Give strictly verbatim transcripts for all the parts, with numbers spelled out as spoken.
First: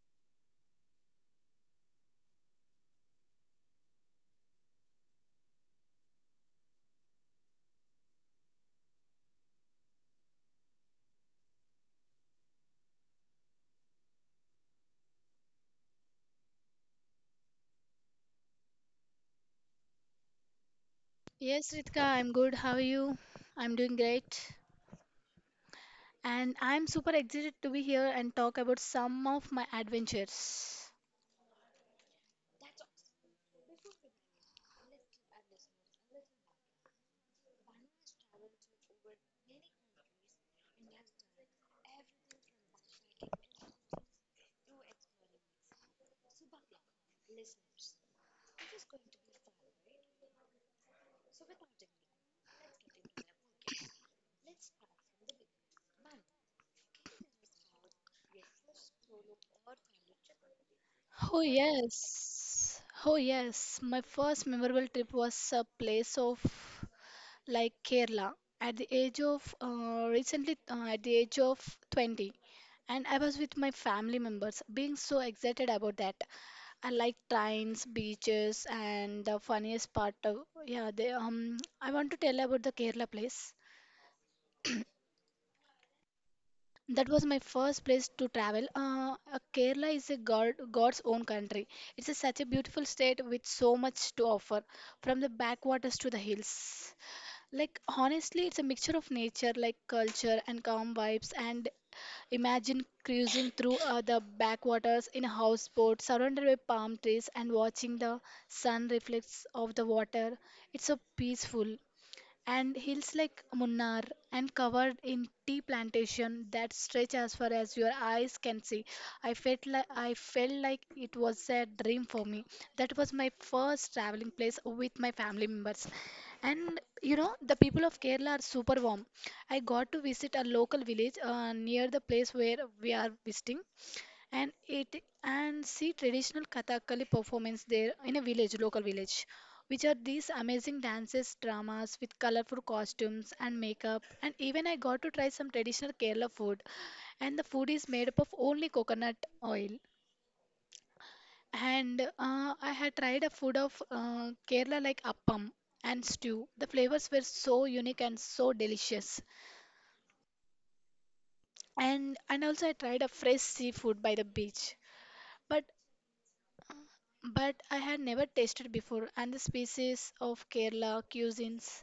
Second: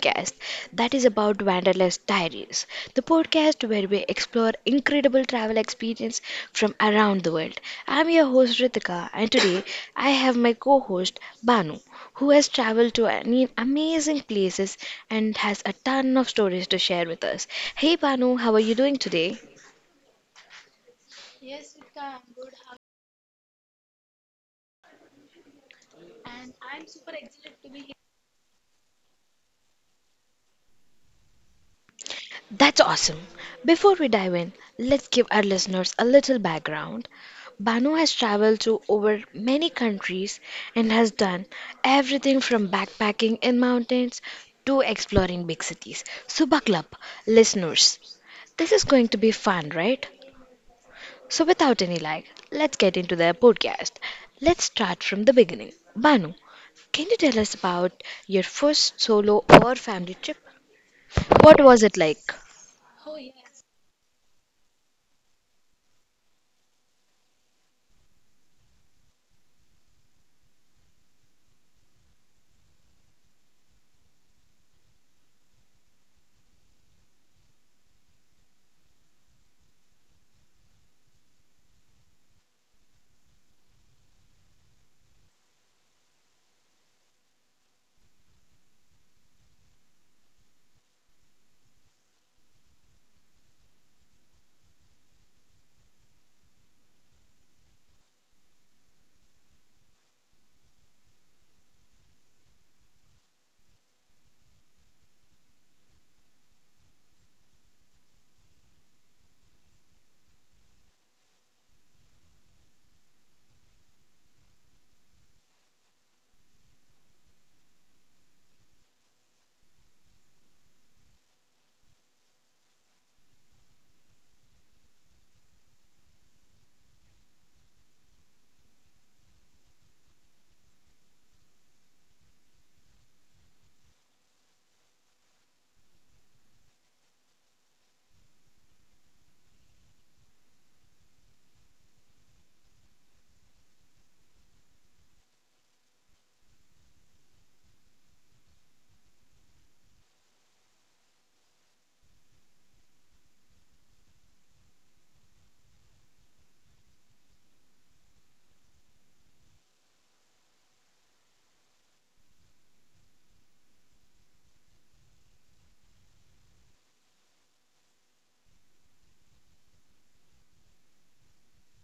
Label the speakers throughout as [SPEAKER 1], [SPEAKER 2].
[SPEAKER 1] podcast that is about Wanderlust Diaries, the podcast where we explore incredible travel experience from around the world. I'm your host Ritika and today I have my co-host Banu who has traveled to an amazing places and has a ton of stories to share with us. Hey Banu, how are you doing today?
[SPEAKER 2] Yes, Ritika, I'm good. How are you? I'm doing great. And I'm super excited to be here and talk about some of my adventures.
[SPEAKER 1] That's awesome. Before we dive in, let's give our listeners a little background. Banu has traveled to over many countries and has done everything from backpacking in mountains to exploring big cities. So, buckle up, listeners. This is going to be fun, right? So, without any lag, let's get into the podcast. Let's start from the beginning. Banu, can you tell us about your first solo or family trip?
[SPEAKER 2] Oh,
[SPEAKER 1] What was it like?
[SPEAKER 2] yes. Oh, yes. My first memorable trip was a place of like Kerala at the age of uh, recently uh, at the age of twenty, and I was with my family members being so excited about that. I like trains, beaches, and the funniest part of yeah they um I want to tell about the Kerala place. That was my first place to travel. Uh, uh, Kerala is a God, God's own country. It's a, such a beautiful state with so much to offer, from the backwaters to the hills. Like, honestly, it's a mixture of nature, like culture and calm vibes. And imagine cruising through uh, the backwaters in a houseboat surrounded by palm trees and watching the sun reflects off the water. It's so peaceful, and hills like Munnar and covered in tea plantation that stretch as far as your eyes can see. I felt like I felt like it was a dream for me. That was my first traveling place with my family members. And you know, the people of Kerala are super warm. I got to visit a local village uh, near the place where we are visiting, and it and see traditional Kathakali performance there in a village, local village, which are these amazing dances, dramas with colorful costumes and makeup. And even I got to try some traditional Kerala food, and the food is made up of only coconut oil. And uh, I had tried a food of uh, Kerala like appam and stew. The flavors were so unique and so delicious. And and also I tried a fresh seafood by the beach. But but I had never tasted before. And the species of Kerala cuisines,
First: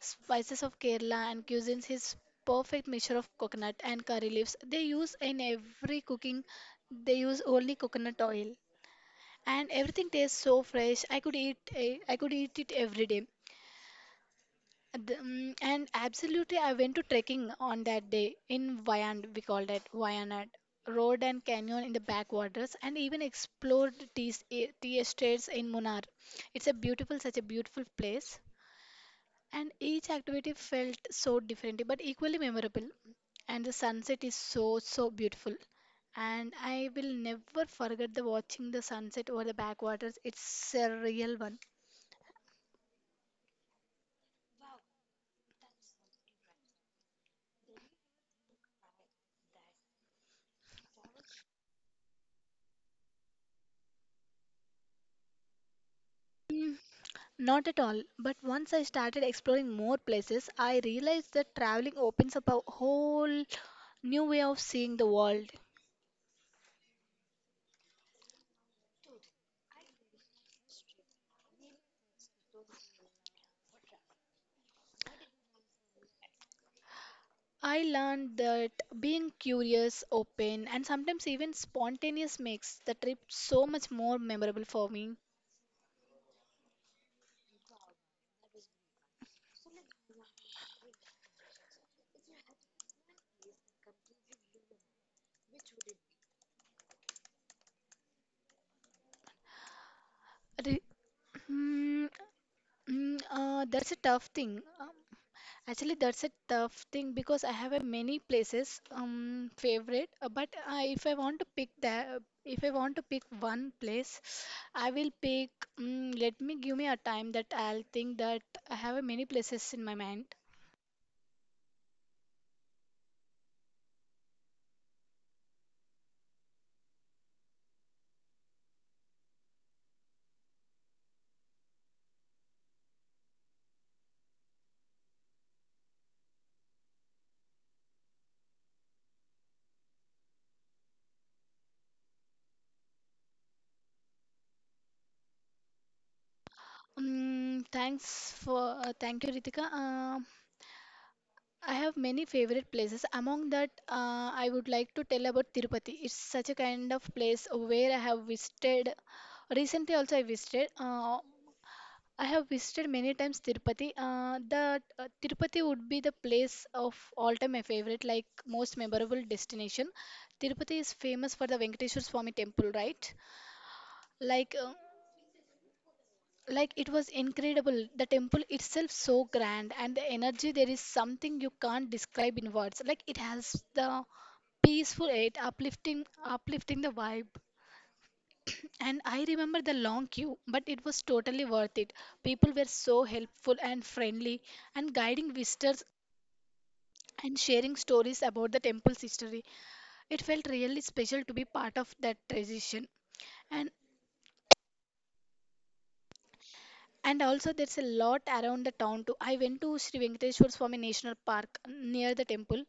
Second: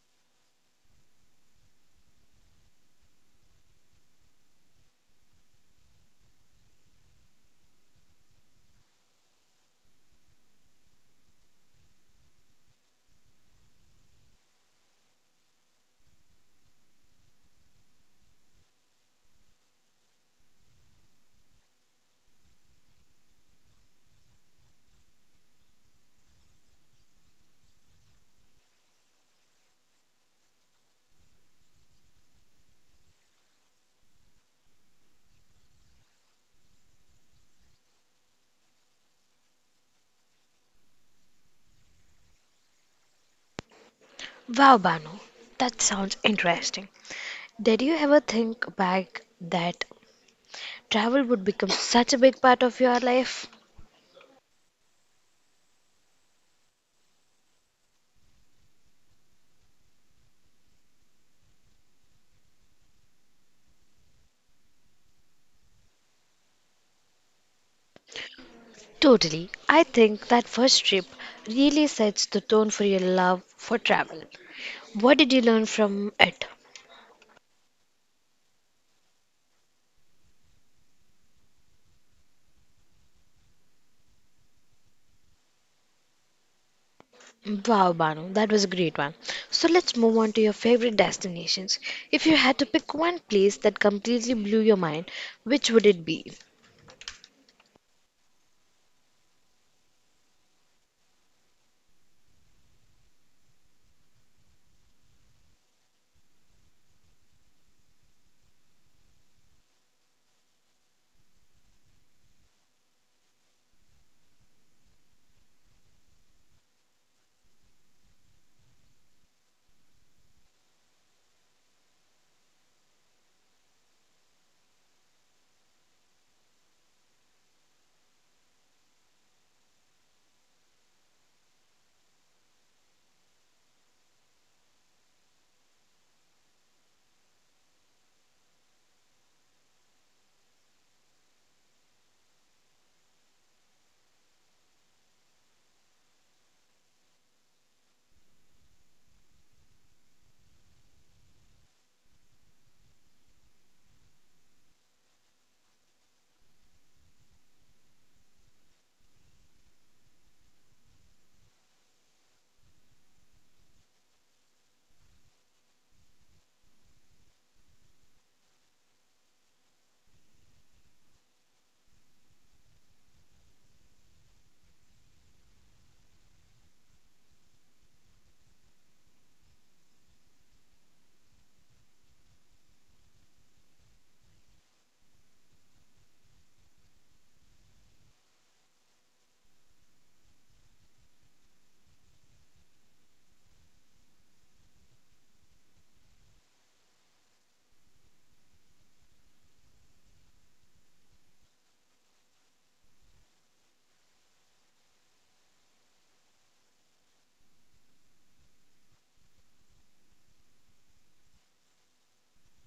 [SPEAKER 2] spices of Kerala and cuisines is perfect mixture of coconut and curry leaves. They use in every cooking, they use only coconut oil, and everything tastes so fresh. I could eat, eh, I could eat it every day. The- mm, and absolutely, I went to trekking on that day in Wayand, we called it Wayanad Road and Canyon in the backwaters, and even explored tea, s- e- tea estates in Munnar. It's a beautiful, such a beautiful place, and each activity felt so different but equally memorable. And the sunset is so, so beautiful. And I will never forget the watching the sunset over the backwaters. It's a real one.
[SPEAKER 1] Wow, Banu, that sounds interesting. Did you ever think back that travel would become such a big part of your life?
[SPEAKER 2] Not at all, but once I started exploring more places, I realized that traveling opens up a whole new way of seeing the world.
[SPEAKER 1] Totally. I think that first trip really sets the tone for your love for travel. What did you learn from it?
[SPEAKER 2] I learned that being curious, open, and sometimes even spontaneous makes the trip so much more memorable for me.
[SPEAKER 1] Wow, Banu, that was a great one. So let's move on to your favorite destinations. If you had to pick one place that completely blew your mind, which would it be?
[SPEAKER 2] Re- mm, mm, uh, That's a tough thing. Um, Actually, that's a tough thing because I have a many places um favorite, uh, but uh, if I want to pick that, if I want to pick one place, I will pick. Um, let me give me a time that I'll think that I have a many places in my mind. Um, thanks for uh, thank you, Ritika. Um I have many favorite places. Among that, uh, I would like to tell about Tirupati. It's such a kind of place where I have visited. Recently, also I visited. Uh, I have visited many times Tirupati. Uh, the uh, Tirupati would be the place of all-time my favorite, like most memorable destination. Tirupati is famous for the Venkateswar Swami temple, right? Like, uh, like it was incredible. The temple itself so grand, and the energy there is something you can't describe in words. Like it has the peaceful it uplifting, uplifting the vibe. And I remember the long queue, but it was totally worth it. People were so helpful and friendly, and guiding visitors and sharing stories about the temple's history. It felt really special to be part of that tradition. And And also, there's a lot around the town too. I went to Sri Venkateshwar Swami National Park near the temple,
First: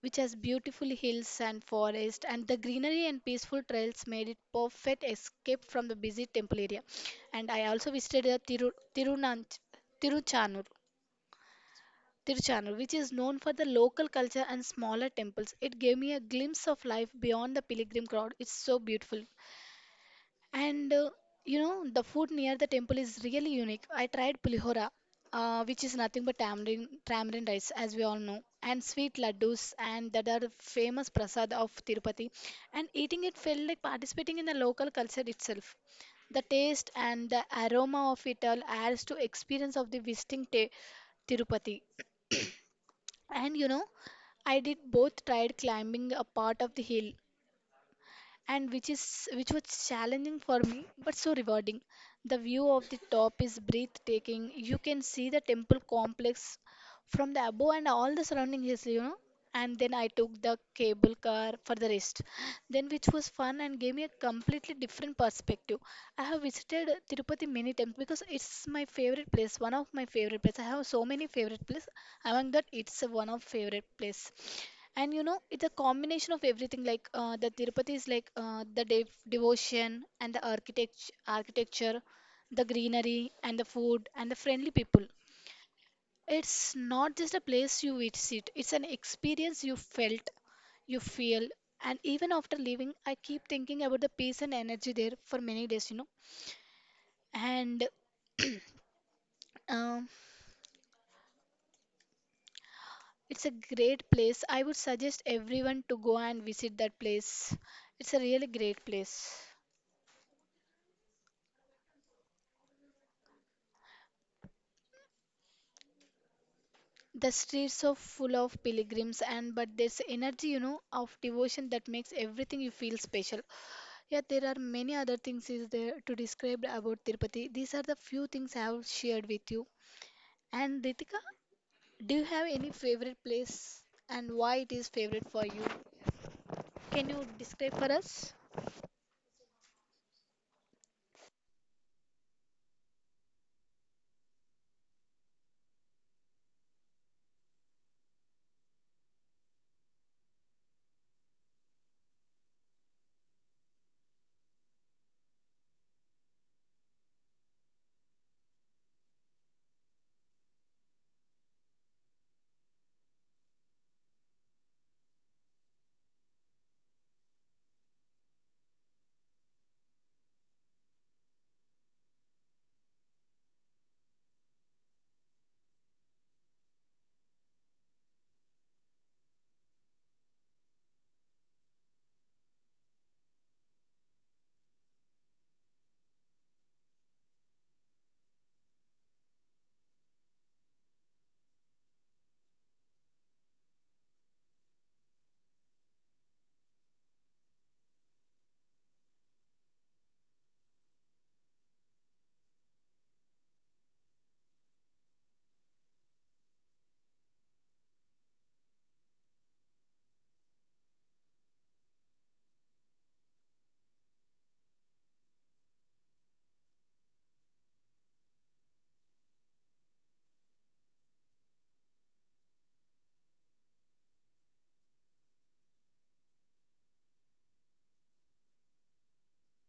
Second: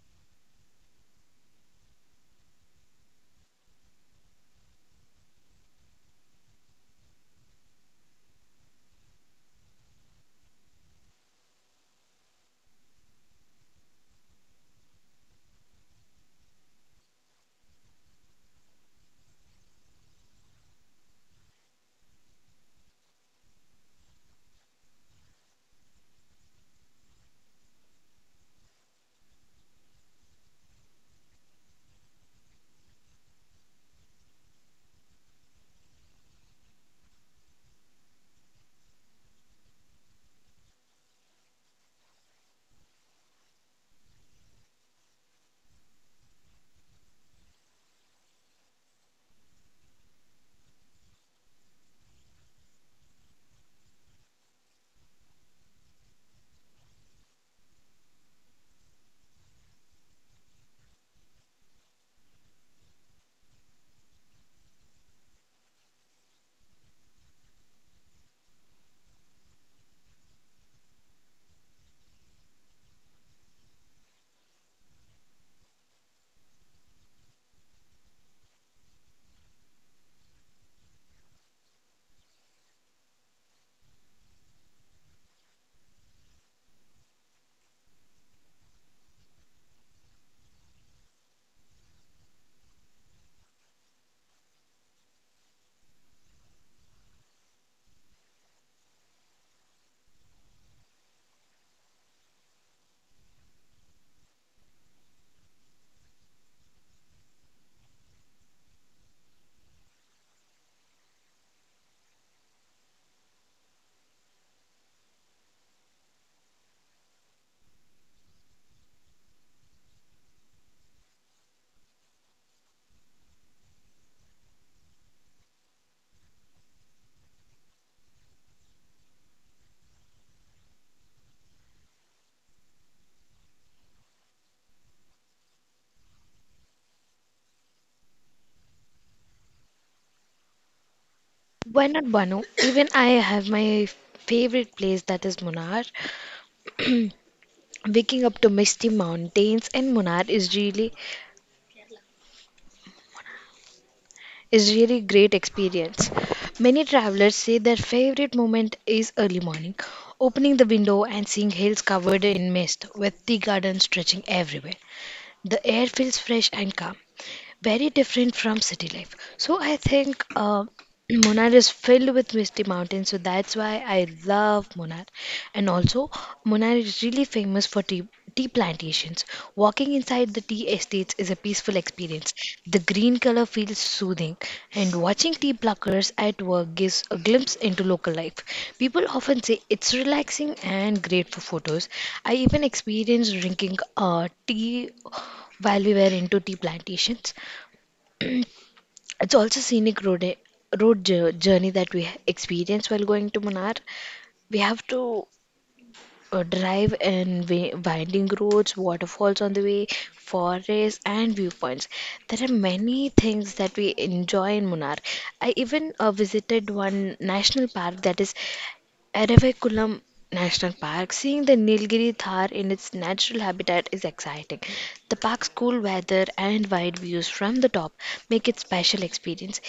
[SPEAKER 2] which has beautiful hills and forest, and the greenery and peaceful trails made it perfect escape from the busy temple area. And I also visited the Tiru, Tirunanch, Tiruchanur, Tiruchanur, which is known for the local culture and smaller temples. It gave me a glimpse of life beyond the pilgrim crowd. It's so beautiful. And uh, you know, the food near the temple is really unique. I tried pulihora, uh, which is nothing but tamarind, tamarind rice, as we all know, and sweet laddus, and that are famous prasad of Tirupati. And eating it felt like participating in the local culture itself. The taste and the aroma of it all adds to experience of the visiting ta- Tirupati. And you know, I did both tried climbing a part of the hill and which is which was challenging for me but so rewarding. The view of the top is breathtaking. You can see the temple complex from the above and all the surrounding hills, you know, and then I took the cable car for the rest. Then, which was fun and gave me a completely different perspective. I have visited Tirupati many times because it's my favorite place, one of my favorite place. I have so many favorite place. Among that, it's one of favorite place. And you know, it's a combination of everything. Like uh, the Tirupati is like uh, the dev devotion and the architect architecture, the greenery and the food and the friendly people. It's not just a place you visit, it's an experience you felt, you feel, and even after leaving, I keep thinking about the peace and energy there for many days, you know. And um, it's a great place. I would suggest everyone to go and visit that place. It's a really great place. The streets are full of pilgrims, and but there's energy, you know, of devotion that makes everything you feel special. Yeah, there are many other things is there to describe about Tirupati. These are the few things I have shared with you. And Ritika, do you have any favorite place and why it is favorite for you? Can you describe for us?
[SPEAKER 1] Why not Banu? Even I have my favorite place that is Munnar. Waking up to misty mountains in Munnar is really is really great experience. Many travelers say their favorite moment is early morning, opening the window and seeing hills covered in mist with tea gardens stretching everywhere. The air feels fresh and calm, very different from city life. So I think uh, Munnar is filled with misty mountains, so that's why I love Munnar. And also, Munnar is really famous for tea, tea plantations. Walking inside the tea estates is a peaceful experience. The green color feels soothing, and watching tea pluckers at work gives a glimpse into local life. People often say it's relaxing and great for photos. I even experienced drinking uh, tea while we were into tea plantations. It's also scenic road eh, road jour- journey that we experience while going to Munnar. We have to uh, drive in wi- winding roads, waterfalls on the way, forests, and viewpoints. There are many things that we enjoy in Munnar. I even uh, visited one national park that is Eravakulam National Park. Seeing the Nilgiri Thar in its natural habitat is exciting. The park's cool weather and wide views from the top make it special experience.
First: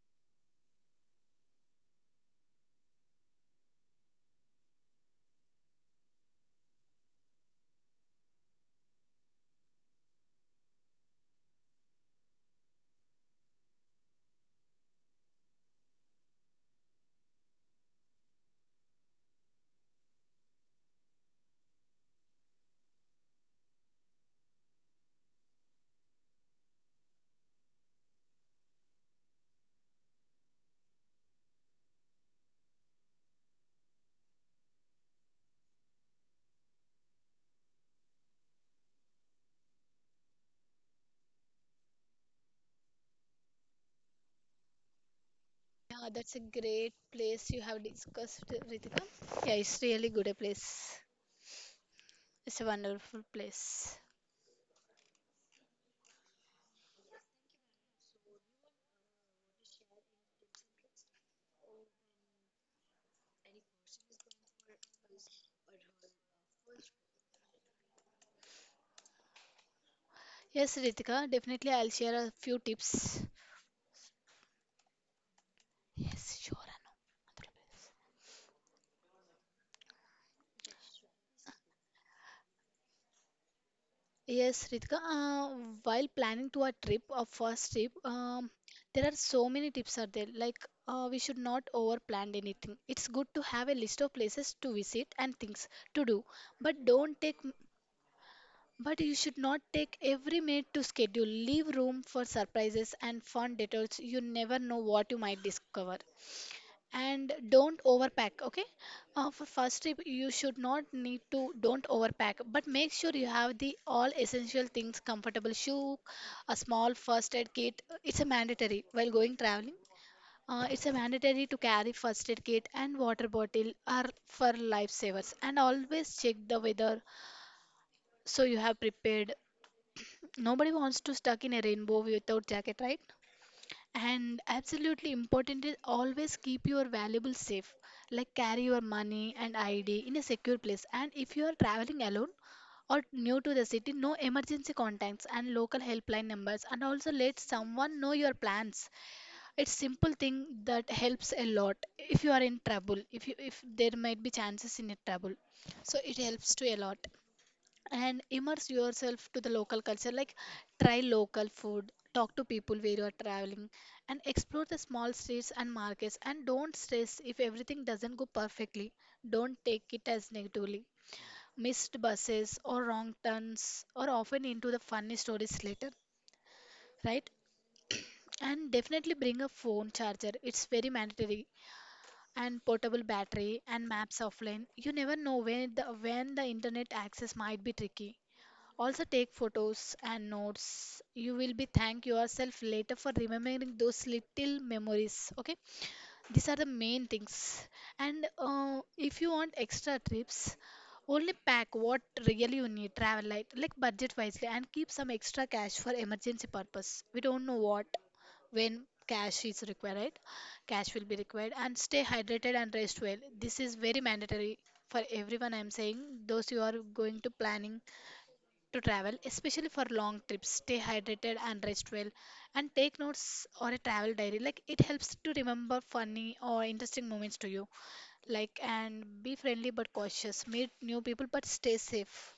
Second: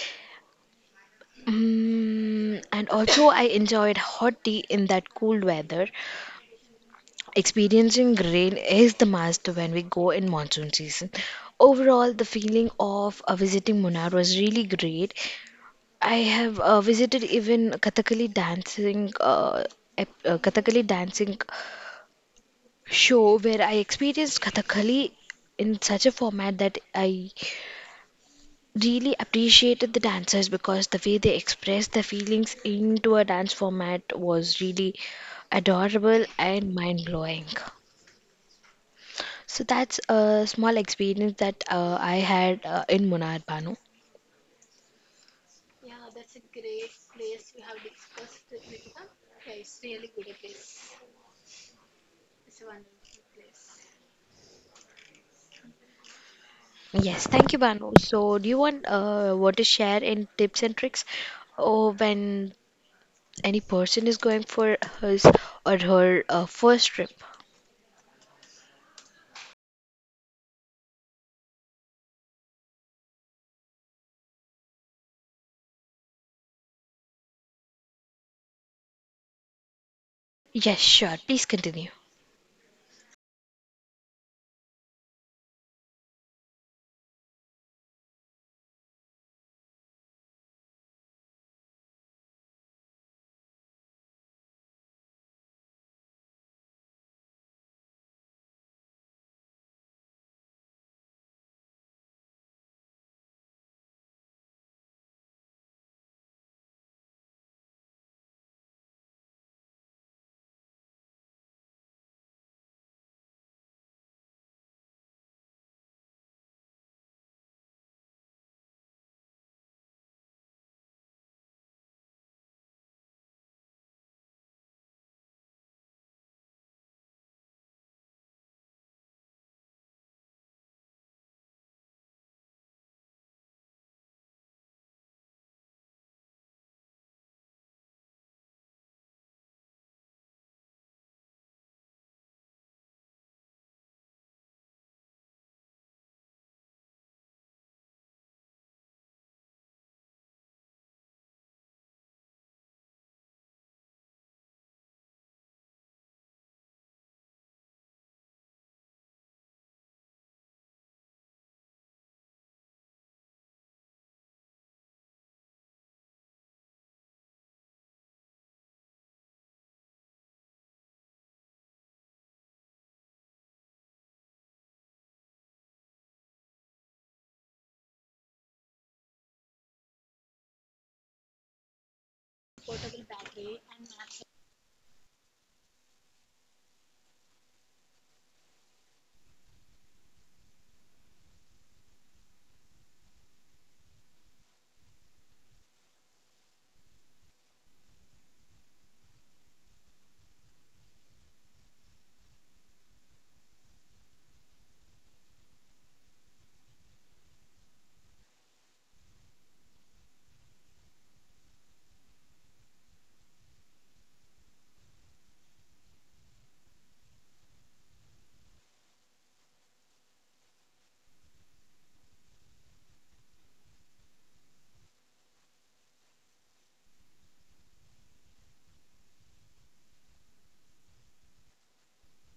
[SPEAKER 1] Mm, and also, I enjoyed hot tea in that cool weather. Experiencing rain is the must when we go in monsoon season. Overall, the feeling of uh, visiting Munnar was really great. I have uh, visited even Kathakali dancing, uh, ep- uh, Kathakali dancing show where I experienced Kathakali in such a format that I really appreciated the dancers because the way they expressed their feelings into a dance format was really adorable and mind blowing. So that's a small experience that uh, I had uh, in Munnar Banu.
[SPEAKER 2] Yeah, that's a great place you have discussed, Ritika. Yeah, it's really good a place. It's a wonderful place.
[SPEAKER 1] Yes, thank you, Banu. So, do you want uh, want to share any tips and tricks or when any person is going for his or her uh, first trip?
[SPEAKER 2] Yes, Ritika, definitely I'll share a few tips. Yes, sure. Anu.
[SPEAKER 1] Yes, sure. Please continue.
[SPEAKER 2] Yes, Ritika, uh, while planning to a trip, a first trip, um, there are so many tips are there. Like uh, we should not over plan anything. It's good to have a list of places to visit and things to do, but don't take. But you should not take every minute to schedule. Leave room for surprises and fun detours. You never know what you might discover, and don't overpack, okay? Uh, for first trip you should not need to don't overpack, but make sure you have the all essential things, comfortable shoe, a small first aid kit. It's a mandatory while going traveling. Uh, it's a mandatory to carry first aid kit, and water bottle are for lifesavers, and always check the weather so you have prepared. Nobody wants to stuck in a rainbow without jacket, right? And absolutely important is always keep your valuables safe, like carry your money and I D in a secure place. And if you are traveling alone or new to the city, no emergency contacts and local helpline numbers. And also let someone know your plans. It's simple thing that helps a lot if you are in trouble. If you if there might be chances in a trouble, so it helps to a lot. And immerse yourself to the local culture, like try local food, talk to people where you are traveling, and explore the small streets and markets, and don't stress if everything doesn't go perfectly. Don't take it as negatively. Missed buses or wrong turns are often into the funny stories later, right? And definitely bring a phone charger, it's very mandatory, and portable battery and maps offline. You never know when the when the internet access might be tricky. Also take photos and notes. You will be thank yourself later for remembering those little memories. Okay, these are the main things. And uh, if you want extra trips, only pack what really you need. Travel light, like budget wisely, and keep some extra cash for emergency purpose. We don't know what when cash is required, right? Cash will be required, and stay hydrated and rest well. This is very mandatory for everyone I'm saying, those you are going to planning to travel, especially for long trips. Stay hydrated and rest well, and take notes or a travel diary. Like it helps to remember funny or interesting moments to you. Like and be friendly but cautious. Meet new people but stay safe.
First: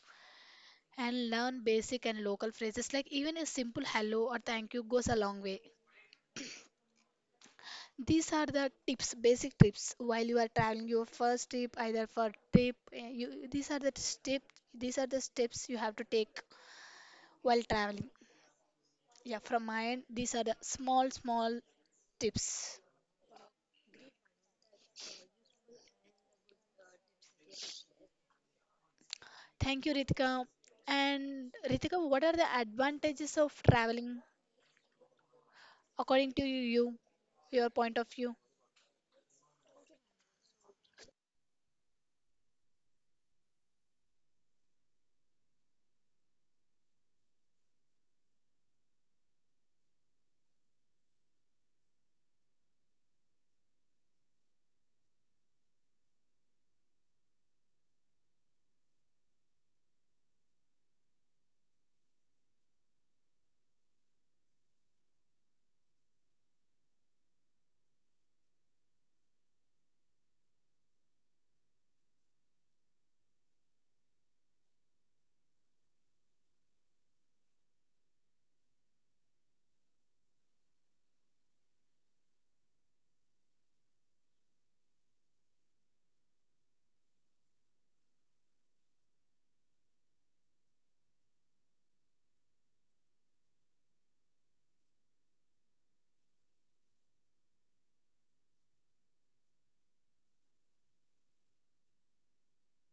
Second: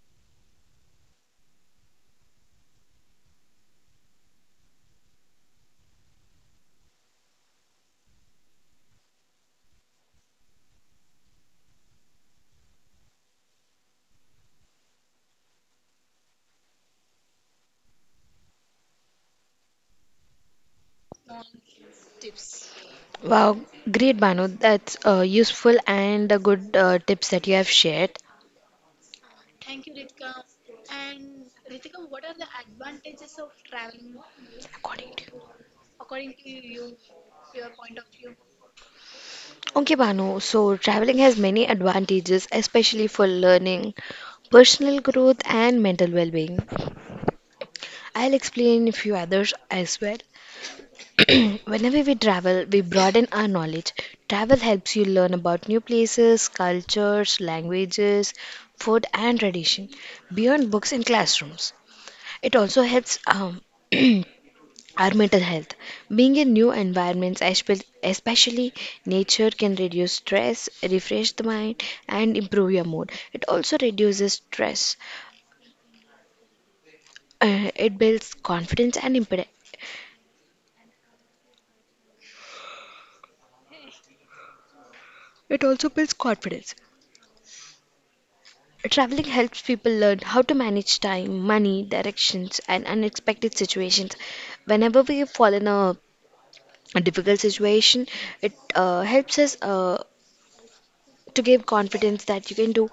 [SPEAKER 2] And learn basic and local phrases, like even a simple hello or thank you goes a long way. These are the tips, basic tips while you are traveling your first trip, either for trip. eh, You, these are the step, these are the steps you have to take while traveling. Yeah, from my end, these are the small, small tips.
[SPEAKER 1] Wow, great Banu. That's uh, useful and uh, good uh, tips that you have shared.
[SPEAKER 2] Thank you, Ritika. And Ritika, what are the advantages of traveling
[SPEAKER 1] According to you.
[SPEAKER 2] according to you, your point of view?
[SPEAKER 1] Okay, Banu. So traveling has many advantages, especially for learning, personal growth, and mental well-being. I'll explain a few others as well. Whenever we travel, we broaden our knowledge. Travel helps you learn about new places, cultures, languages, food, and tradition beyond books and classrooms. It also helps um, our mental health. Being in new environments, espe- especially nature, can reduce stress, refresh the mind, and improve your mood. It also reduces stress. Uh, it builds confidence and impede- It also builds confidence. Traveling helps people learn how to manage time, money, directions, and unexpected situations. Whenever we fall in a difficult situation, it uh, helps us. Uh, to give confidence that you can do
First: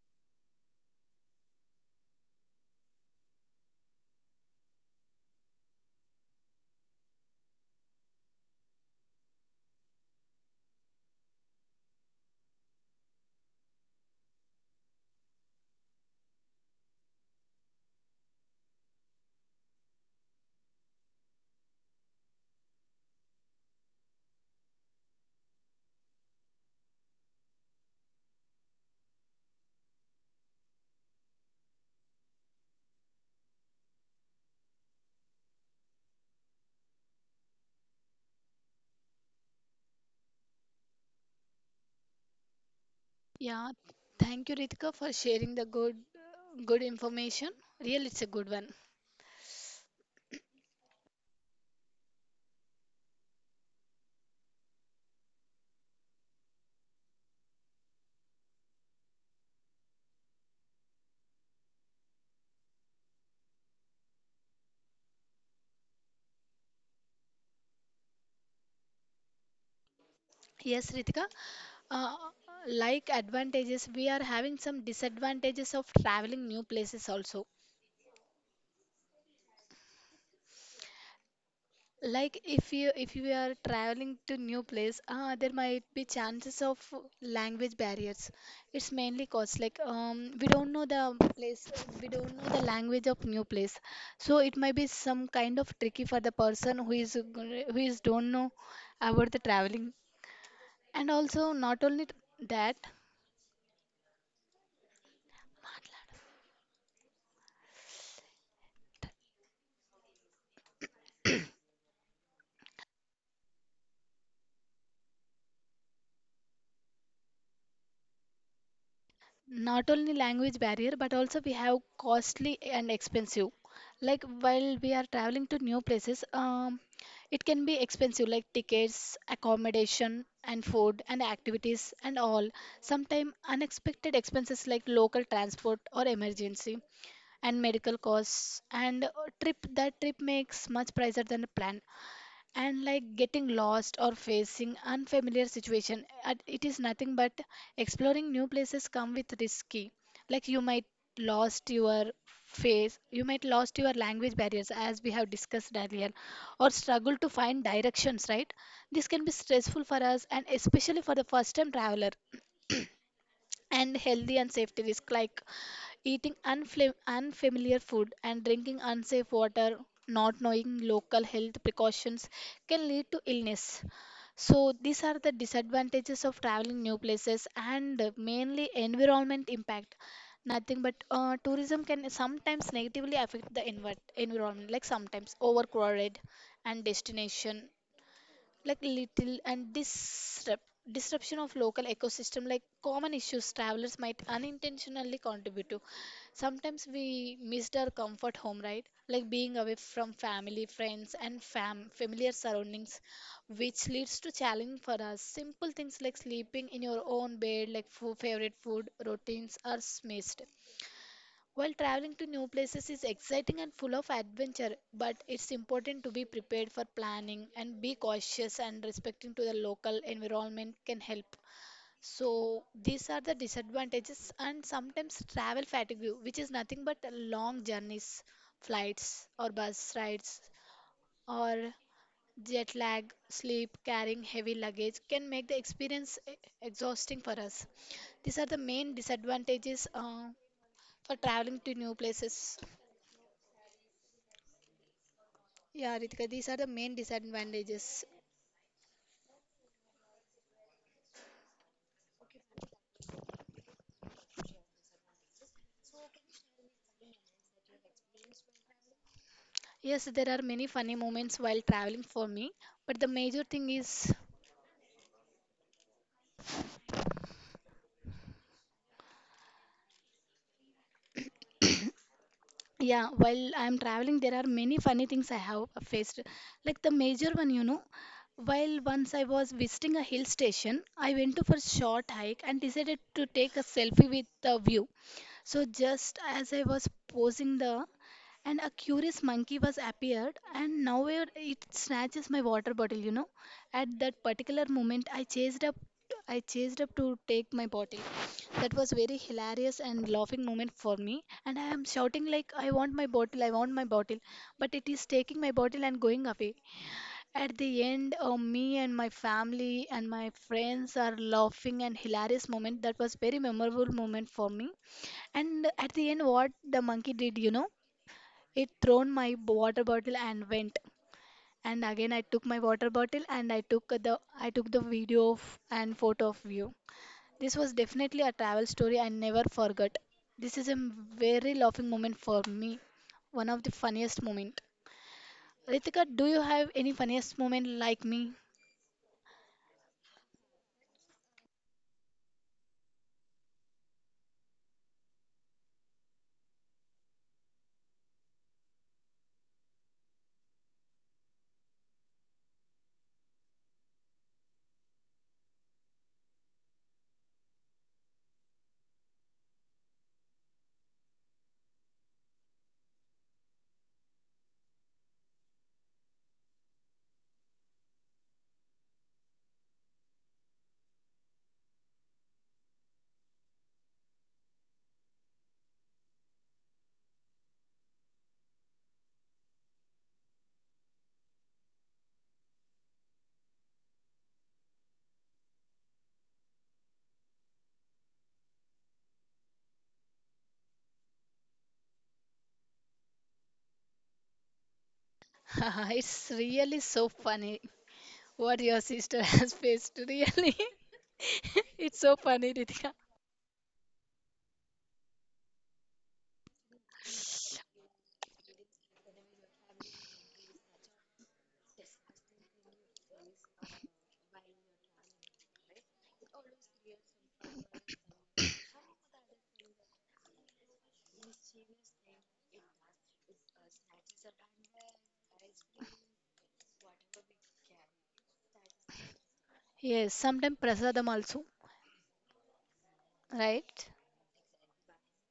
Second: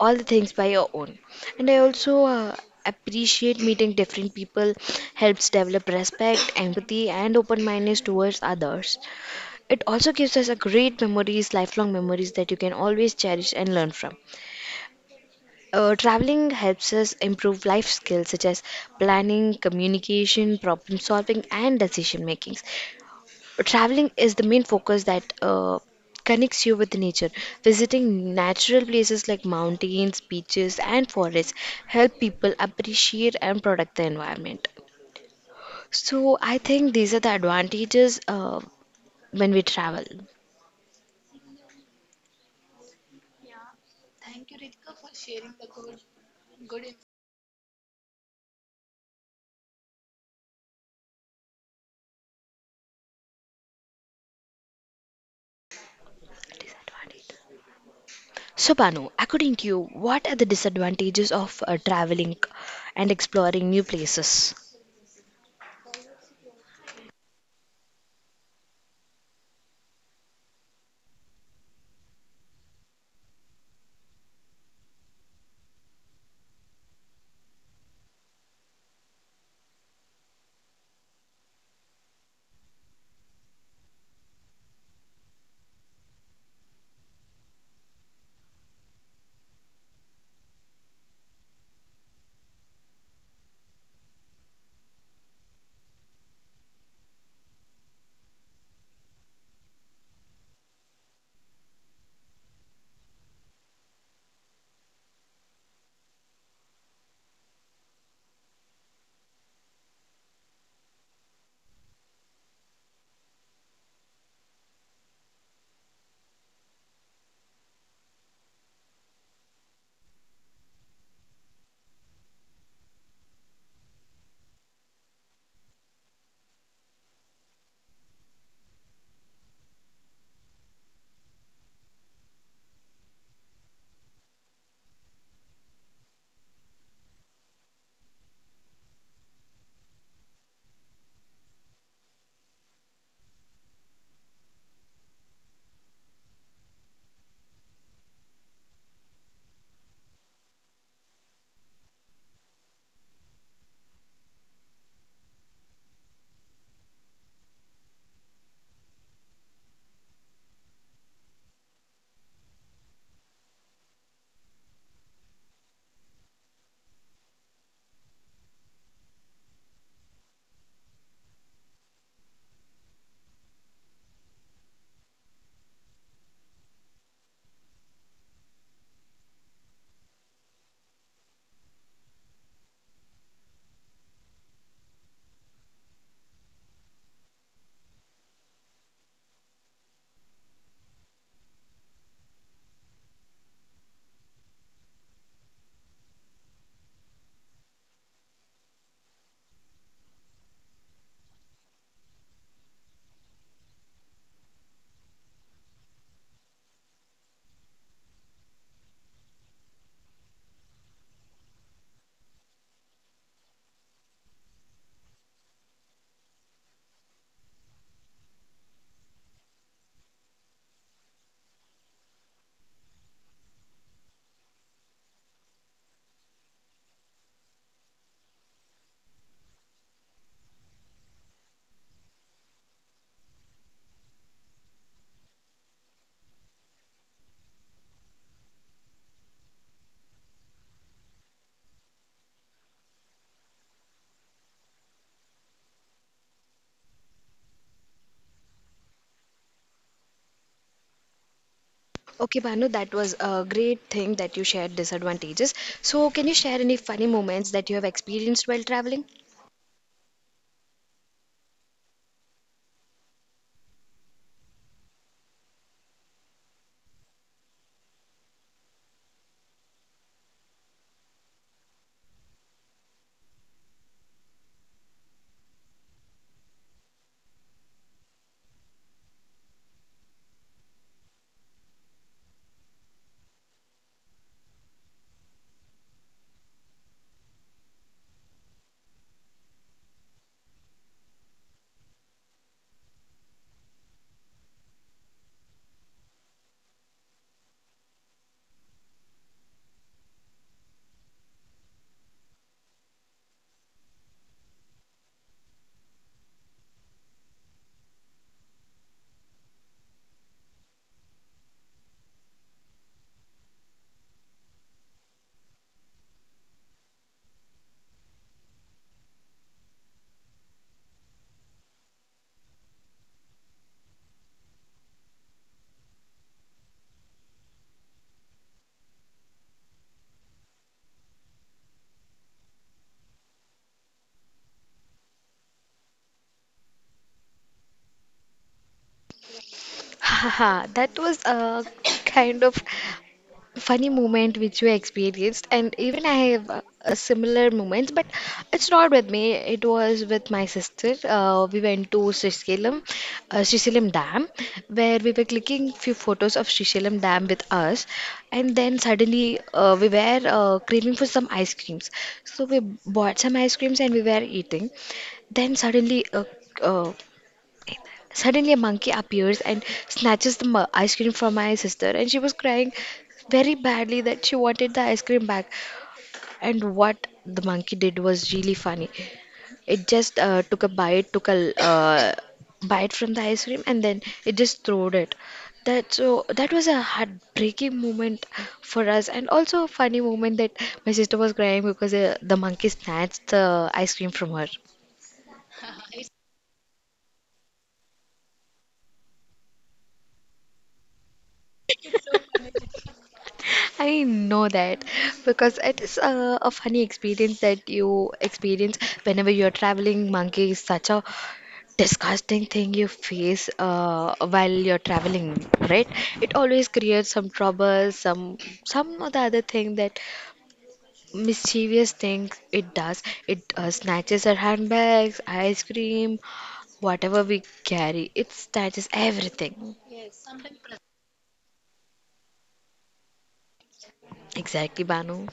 [SPEAKER 1] all the things by your own. And I also uh, appreciate meeting different people helps develop respect, empathy, and open mindedness towards others. It also gives us a great memories, lifelong memories that you can always cherish and learn from. Uh, traveling helps us improve life skills such as planning, communication, problem solving, and decision making. Traveling is the main focus that uh, connects you with nature. Visiting natural places like mountains, beaches, and forests help people appreciate and protect the environment. So I think these are the advantages uh, when we travel.
[SPEAKER 2] Yeah, thank you, Ritika, for sharing the good, good information. Really, it's a good one.
[SPEAKER 1] Disadvantages. So Banu, according to you, what are the disadvantages of uh, traveling and exploring new places?
[SPEAKER 2] Yes, Ritika. Uh, like advantages, we are having some disadvantages of traveling new places also. Like if you if you are traveling to new place, ah there might be chances of language barriers. It's mainly cause like um, we don't know the place, we don't know the language of new place, so it might be some kind of tricky for the person who is g- who is don't know about the traveling. And also not only that, not only language barrier but also we have costly and expensive, like while we are traveling to new places, um, it can be expensive like tickets, accommodation and food and activities and all. Sometimes unexpected expenses like local transport or emergency and medical costs, and uh, trip that trip makes much pricier than a plan. And like getting lost or facing unfamiliar situation at- it is nothing but exploring new places come with risky, like you might lost your face, you might lost your language barriers as we have discussed earlier, or struggle to find directions, right? This can be stressful for us, and especially for the first time traveler. And healthy and safety risk, like eating unfla- unfamiliar food and drinking unsafe water, not knowing local health precautions can lead to illness. So these are the disadvantages of traveling new places. And uh, mainly environment impact, nothing but uh, tourism can sometimes negatively affect the envi- environment, like sometimes overcrowded and destination, like little, and disrupt disruption of local ecosystem, like common issues travelers might unintentionally contribute to. Sometimes we missed our comfort home, right? Like being away from family, friends and fam familiar surroundings, which leads to challenge for us. Simple things like sleeping in your own bed, like fo- favorite food routines are missed. While traveling to new places is exciting and full of adventure, but it's important to be prepared for planning and be cautious, and respecting to the local environment can help. So these are the disadvantages. And sometimes travel fatigue, which is nothing but long journeys, flights or bus rides, or jet lag, sleep, carrying heavy luggage can make the experience e- exhausting for us. These are the main disadvantages uh, for traveling to new places. Yeah, Ritika, these are the main disadvantages.
[SPEAKER 1] Okay, Bhanu, that was a great thing that you shared disadvantages. So, can you share any funny moments that you have experienced while traveling?
[SPEAKER 2] Yes, there are many funny moments while traveling for me, but the major thing is, yeah, while I'm traveling, there are many funny things I have faced. Like the major one, you know, while once I was visiting a hill station, I went to for short hike and decided to take a selfie with the view. So just as I was posing the, and a curious monkey was appeared and now it it snatches my water bottle, you know. At that particular moment, I chased up. I chased up to take my bottle. That was very hilarious and laughing moment for me. And I am shouting like, "I want my bottle! I want my bottle!" But it is taking my bottle and going away. At the end, uh, me and my family and my friends are laughing and hilarious moment. That was very memorable moment for me. And at the end, what the monkey did, you know, it thrown my water bottle and went. And again, I took my water bottle, and I took the I took the video of, and photo of you. This was definitely a travel story I never forgot. This is a very laughing moment for me, one of the funniest moment. Ritika, do you have any funniest moment like me?
[SPEAKER 1] Haha, that was a kind of funny moment which you experienced and even I have uh, a similar moments but it's not with me, it was with my sister. Uh, we went to Srisailam uh, Srisailam dam where we were clicking few photos of Srisailam dam with us and then suddenly uh, we were uh, craving for some ice creams so we bought some ice creams and we were eating then suddenly a, Suddenly, a monkey appears and snatches the mu- ice cream from my sister, and she was crying very badly that she wanted the ice cream back. And what the monkey did was really funny. It just uh, took a bite, took a uh, bite from the ice cream, and then it just threw it. That so that was a heartbreaking moment for us, and also a funny moment that my sister was crying because uh, the monkey snatched the ice cream from her.
[SPEAKER 2] It's really so funny what your sister has faced. Really, it's so funny, Ritika.
[SPEAKER 1] I know that because it is a, a funny experience that you experience whenever you're traveling. Monkey is such a disgusting thing you face uh, while you're traveling, right? It always creates some trouble, some some of the other thing that mischievous thing it does. It uh, snatches our handbags, ice cream, whatever we carry. It snatches everything.
[SPEAKER 2] Yes, sometimes prasadam also, right?
[SPEAKER 1] Exactly, Banu.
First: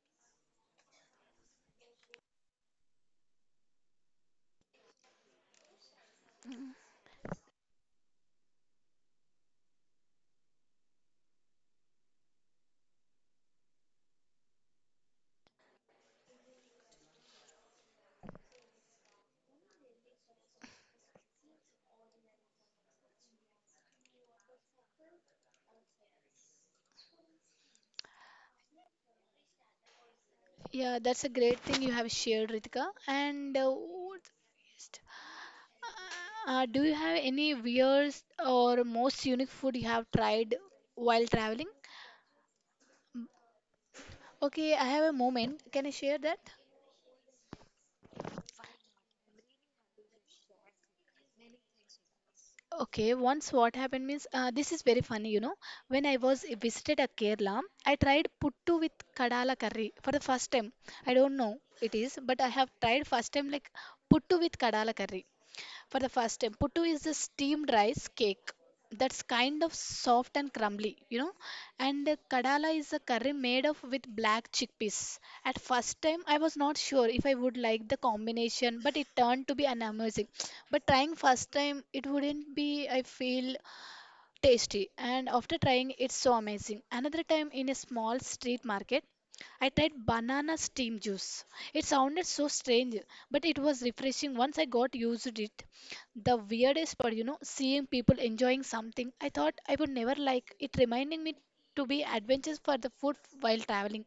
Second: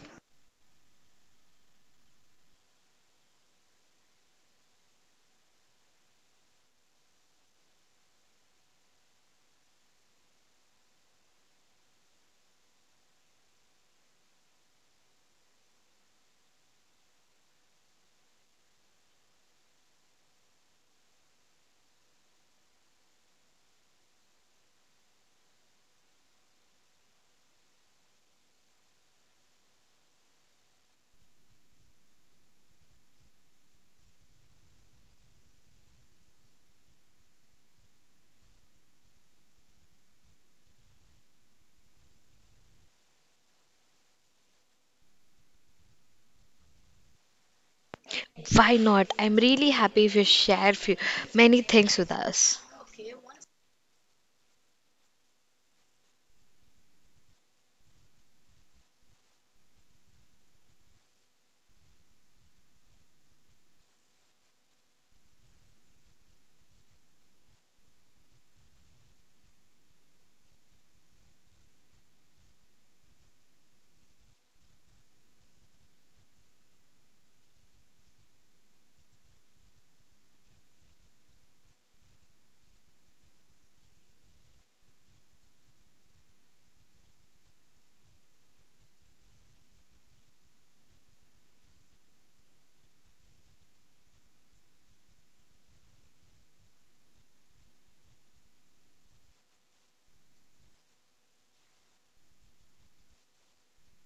[SPEAKER 2] Yeah, that's a great thing you have shared, Ritika. And uh, what? Uh, do you have any weird or most unique food you have tried while traveling? Mm, okay, I have a moment. Can I share that?
[SPEAKER 1] Why not? I'm really happy if you share few, many things with us.
[SPEAKER 2] Okay, once what happened means uh, this is very funny, you know. When I was visited at Kerala, I tried puttu with kadala curry for the first time. I don't know it is, but I have tried first time like puttu with kadala curry for the first time. Puttu is a steamed rice cake that's kind of soft and crumbly, you know. And uh, kadala is a curry made of with black chickpeas. At first time, I was not sure if I would like the combination, but it turned to be an amazing. But trying first time, it wouldn't be. I feel tasty, and after trying it's so amazing. Another time in a small street market, I tried banana steam juice. It sounded so strange, but it was refreshing once I got used to it. The weirdest part, you know, seeing people enjoying something I thought I would never like, it reminding me to be adventurous for the food while traveling.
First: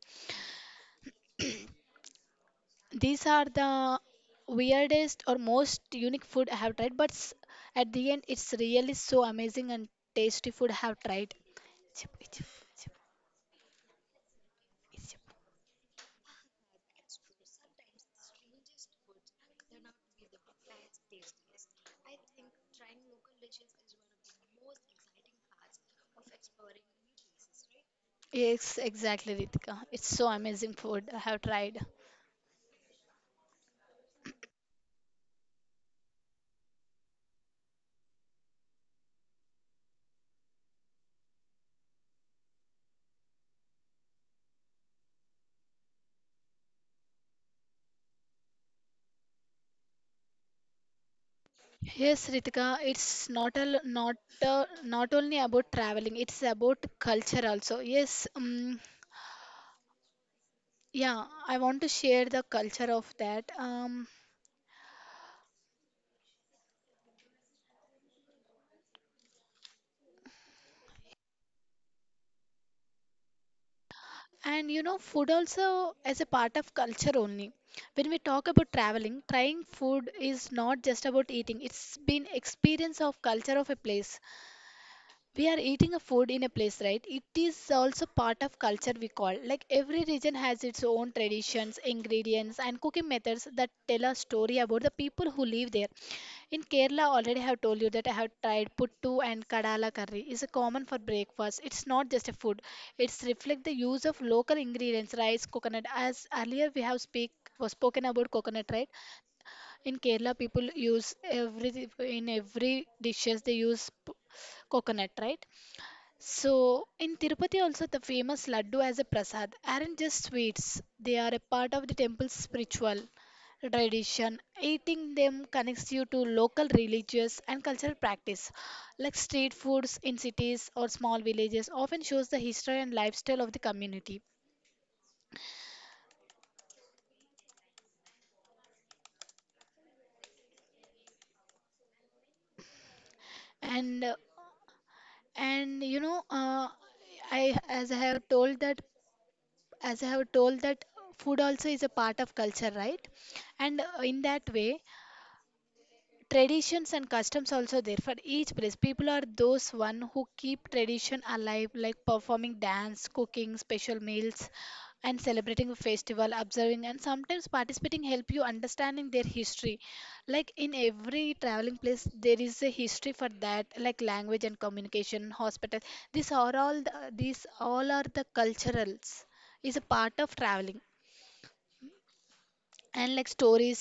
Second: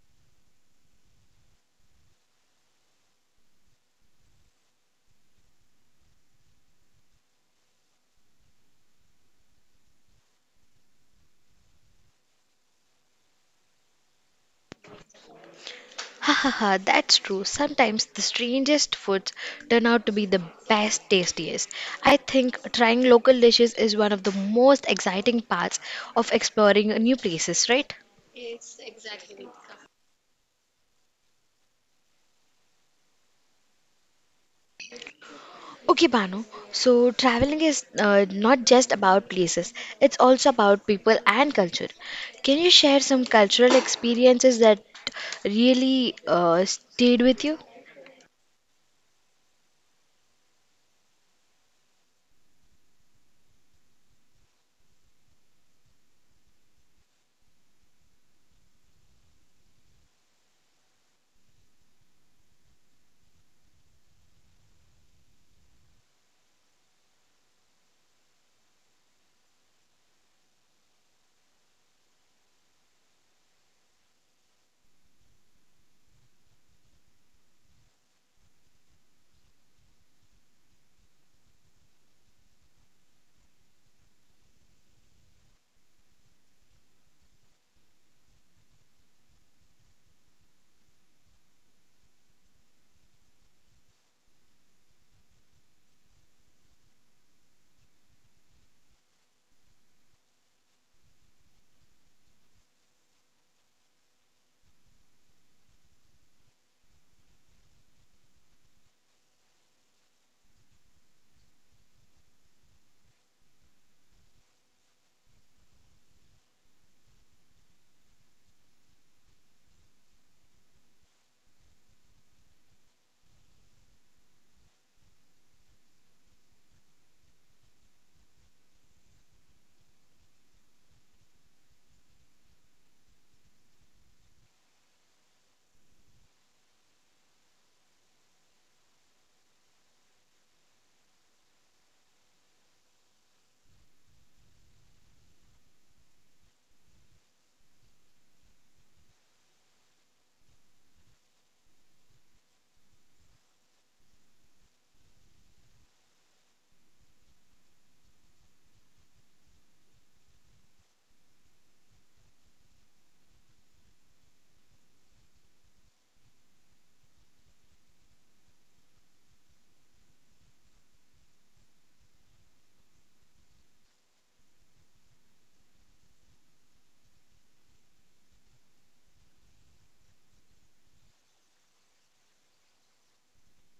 [SPEAKER 2] These are the weirdest or most unique food I have tried, but s- at the end, it's really so amazing and tasty food I have tried. Chip, chip, chip, chip.
[SPEAKER 1] Ha ha ha, that's true. Sometimes the strangest foods turn out to be the best, tastiest. I think trying local dishes is one of the most exciting parts of exploring new places, right?
[SPEAKER 2] Yes, exactly, Ritika. It's so amazing food I have tried.
[SPEAKER 1] Okay, Banu. So traveling is uh, not just about places, it's also about people and culture. Can you share some cultural experiences that really uh, stayed with you?
[SPEAKER 2] Yes, Ritika, it's not a, not uh, not only about traveling, it's about culture also. Yes, um, yeah, I want to share the culture of that. Um, And you know, food also as a part of culture only. When we talk about traveling, trying food is not just about eating. It's been experience of culture of a place. We are eating a food in a place, right? It is also part of culture, we call. Like every region has its own traditions, ingredients and cooking methods that tell a story about the people who live there. In Kerala, already I have told you that I have tried puttu and kadala curry is a common for breakfast. It's not just a food, it's reflect the use of local ingredients, rice, coconut, as earlier we have speak was spoken about coconut, right? In Kerala people use every, in every dishes they use p- coconut, right? So, in Tirupati, also the famous laddu as a prasad aren't just sweets, they are a part of the temple's spiritual tradition. Eating them connects you to local religious and cultural practice, like street foods in cities or small villages, often shows the history and lifestyle of the community. And uh, and you know, uh, I as I have told that as I have told that food also is a part of culture, right? And uh, in that way, traditions and customs also there for each place. People are those one who keep tradition alive, like performing dance, cooking special meals and celebrating a festival. Observing and sometimes participating help you understanding their history. Like in every traveling place there is a history for that, like language and communication, hospital. These are all the, these all are the culturals is a part of traveling. And like stories,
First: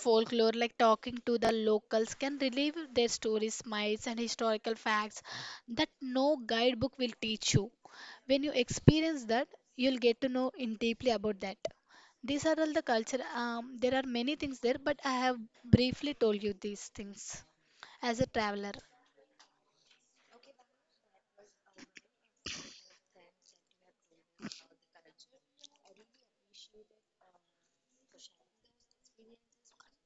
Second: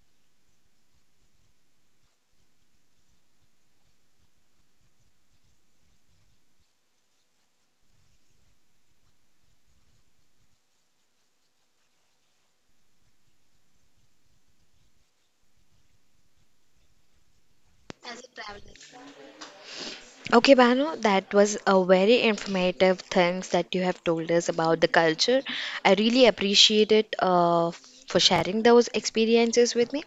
[SPEAKER 2] folklore, like talking to the locals can relieve their stories, myths and historical facts that no guidebook will teach you. When you experience that, you'll get to know in deeply about that. These are all the culture. Um, there are many things there, but I have briefly told you these things as a traveler
[SPEAKER 1] Okay, Banu, that was a very informative things that you have told us about the culture. I really appreciate it uh, for sharing those experiences with me.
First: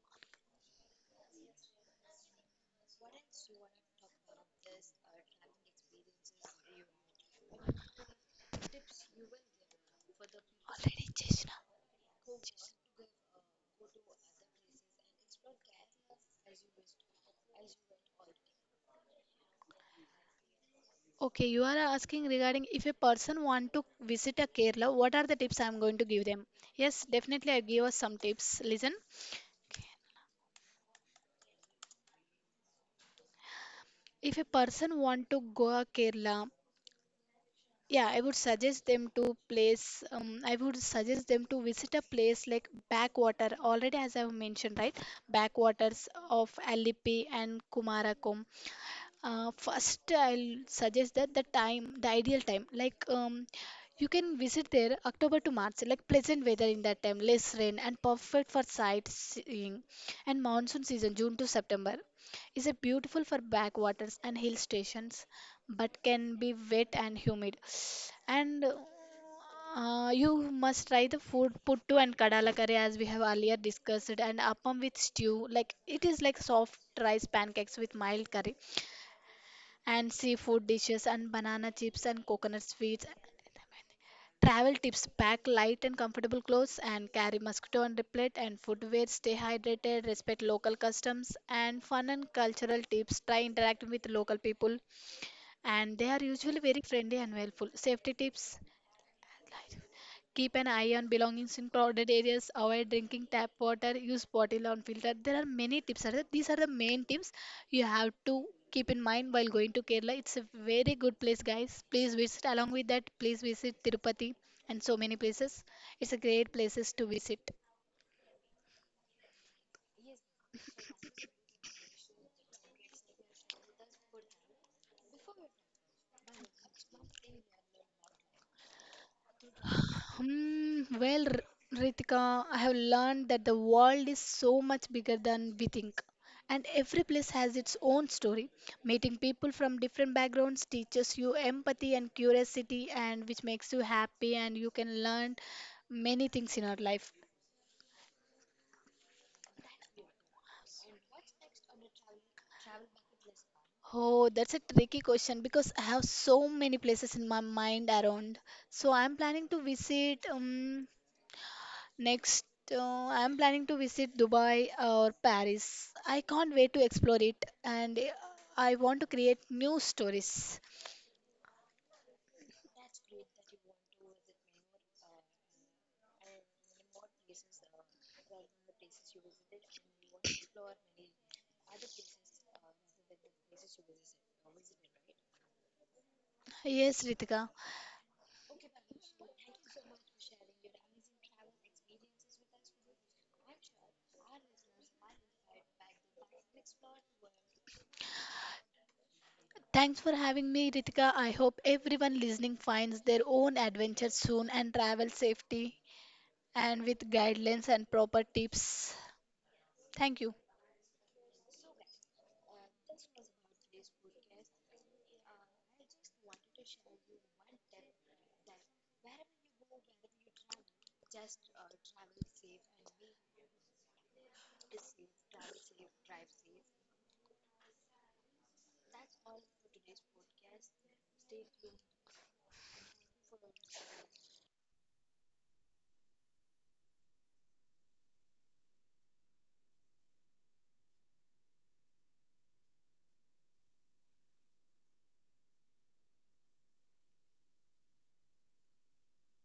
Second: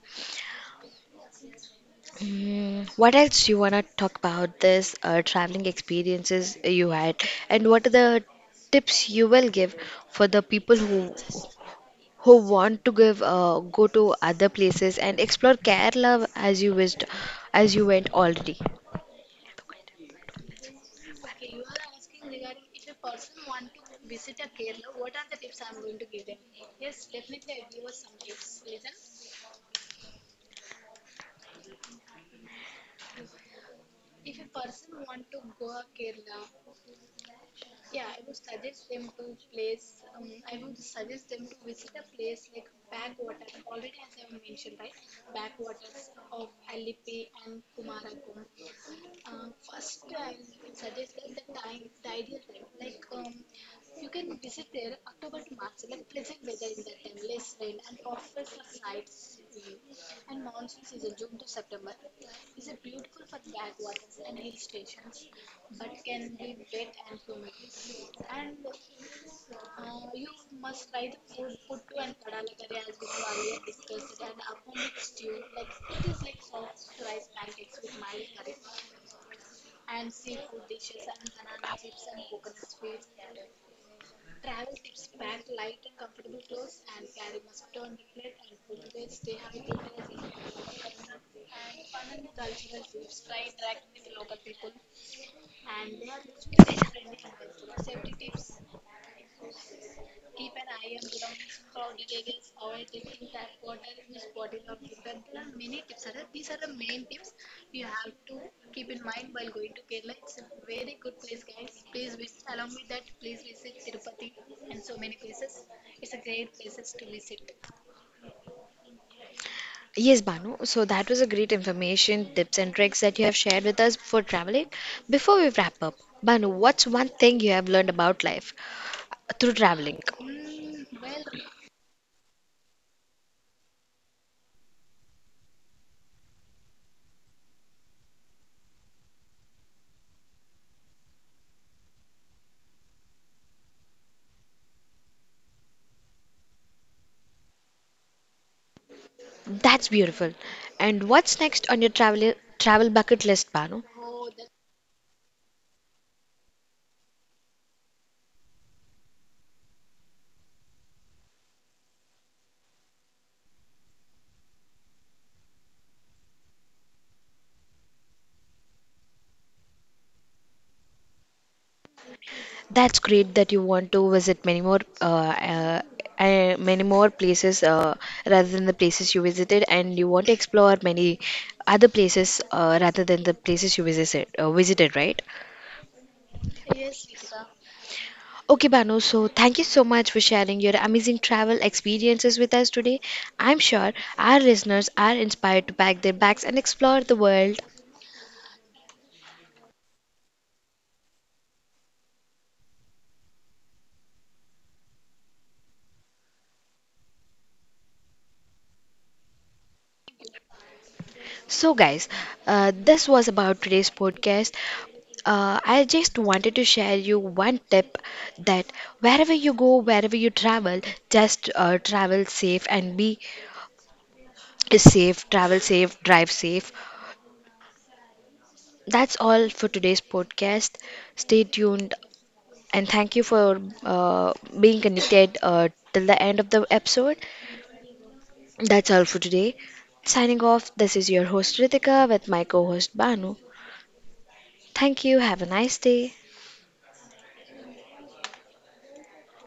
[SPEAKER 1] Mm, what else you wanna talk about this uh, traveling experiences you had, and what are the tips you will give for the people
[SPEAKER 2] already,
[SPEAKER 1] who
[SPEAKER 2] Cheshna.
[SPEAKER 1] who want to give uh, go to other places and explore Kerala as you wished, as you went already?
[SPEAKER 2] Okay, you are asking regarding if a person want to visit a Kerala, what are the tips I am going to give them. Yes, definitely I give us some tips, listen. If a person want to go a Kerala, yeah, I would suggest them to place. Um, I would suggest them to visit a place like backwater. Already, as I have mentioned, right, backwaters of Alipi and Kumarakom. Uh, first, I'll suggest that the time, the ideal time, like um, you can visit there October to March, like pleasant weather in that time, less rain, and perfect for sightseeing. And monsoon season, June to September, is a beautiful for backwaters and hill stations, but can be wet and humid. And uh, you must try the food, puttu and kadala curry as we have earlier discussed, and appam with stew. Like it is like soft rice pancakes with mild curry and seafood dishes and banana chips and coconut sweets. Travel tips, pack light and comfortable clothes and carry mosquito and repellent and footwear. Stay hydrated, respect local customs and fun and cultural tips. Try interacting with local people and they are usually very friendly and helpful. Safety tips, keep an eye on belongings in crowded areas. Avoid drinking tap water. Use bottle on filter. There are many tips. Are there? These are the main tips you have to keep in mind while going to Kerala. It's a very good place, guys. Please visit. Along with that, please visit Tirupati and so many places. It's a great places to visit.
[SPEAKER 1] Yes, Banu. So that was a great information, tips and tricks that you have shared with us for traveling. Before we wrap up, Banu, what's one thing you have learned about life through traveling?
[SPEAKER 2] Hmm, well, R- Ritika, I have learned that the world is so much bigger than we think. And every place has its own story. Meeting people from different backgrounds teaches you empathy and curiosity, and which makes you happy, and you can learn many things in your life.
[SPEAKER 1] That's beautiful. And what's next on your travel travel bucket list, Banu?
[SPEAKER 2] Oh, that's a tricky question because I have so many places in my mind around. So I'm planning to visit. Um, Next, uh, I'm planning to visit Dubai or Paris. I can't wait to explore it, and uh, I want to create new stories.
[SPEAKER 1] That's great that you want to visit many more uh, uh, uh, many more places uh, rather than the places you visited, and you want to explore many other places uh, rather than the places you visited uh, visited, right?
[SPEAKER 2] Yes, Ritika.
[SPEAKER 1] Okay, Banu, so thank you so much for sharing your amazing travel experiences with us today. I'm sure our listeners are inspired to pack their bags and explore the world.
[SPEAKER 2] Thanks for having me, Ritika. I hope everyone listening finds their own adventure soon and travel safety and with guidelines and proper tips. Thank you.
[SPEAKER 1] So, guys, uh, this was about today's podcast. Uh, I just wanted to share you one tip that wherever you go, wherever you travel, just uh, travel safe and be safe, travel safe, drive safe. That's all for today's podcast. Stay tuned. And thank you for uh, being connected uh, till the end of the episode. That's all for today. Signing off, this is your host Ritika with my co host Banu. Thank you. Have a nice day.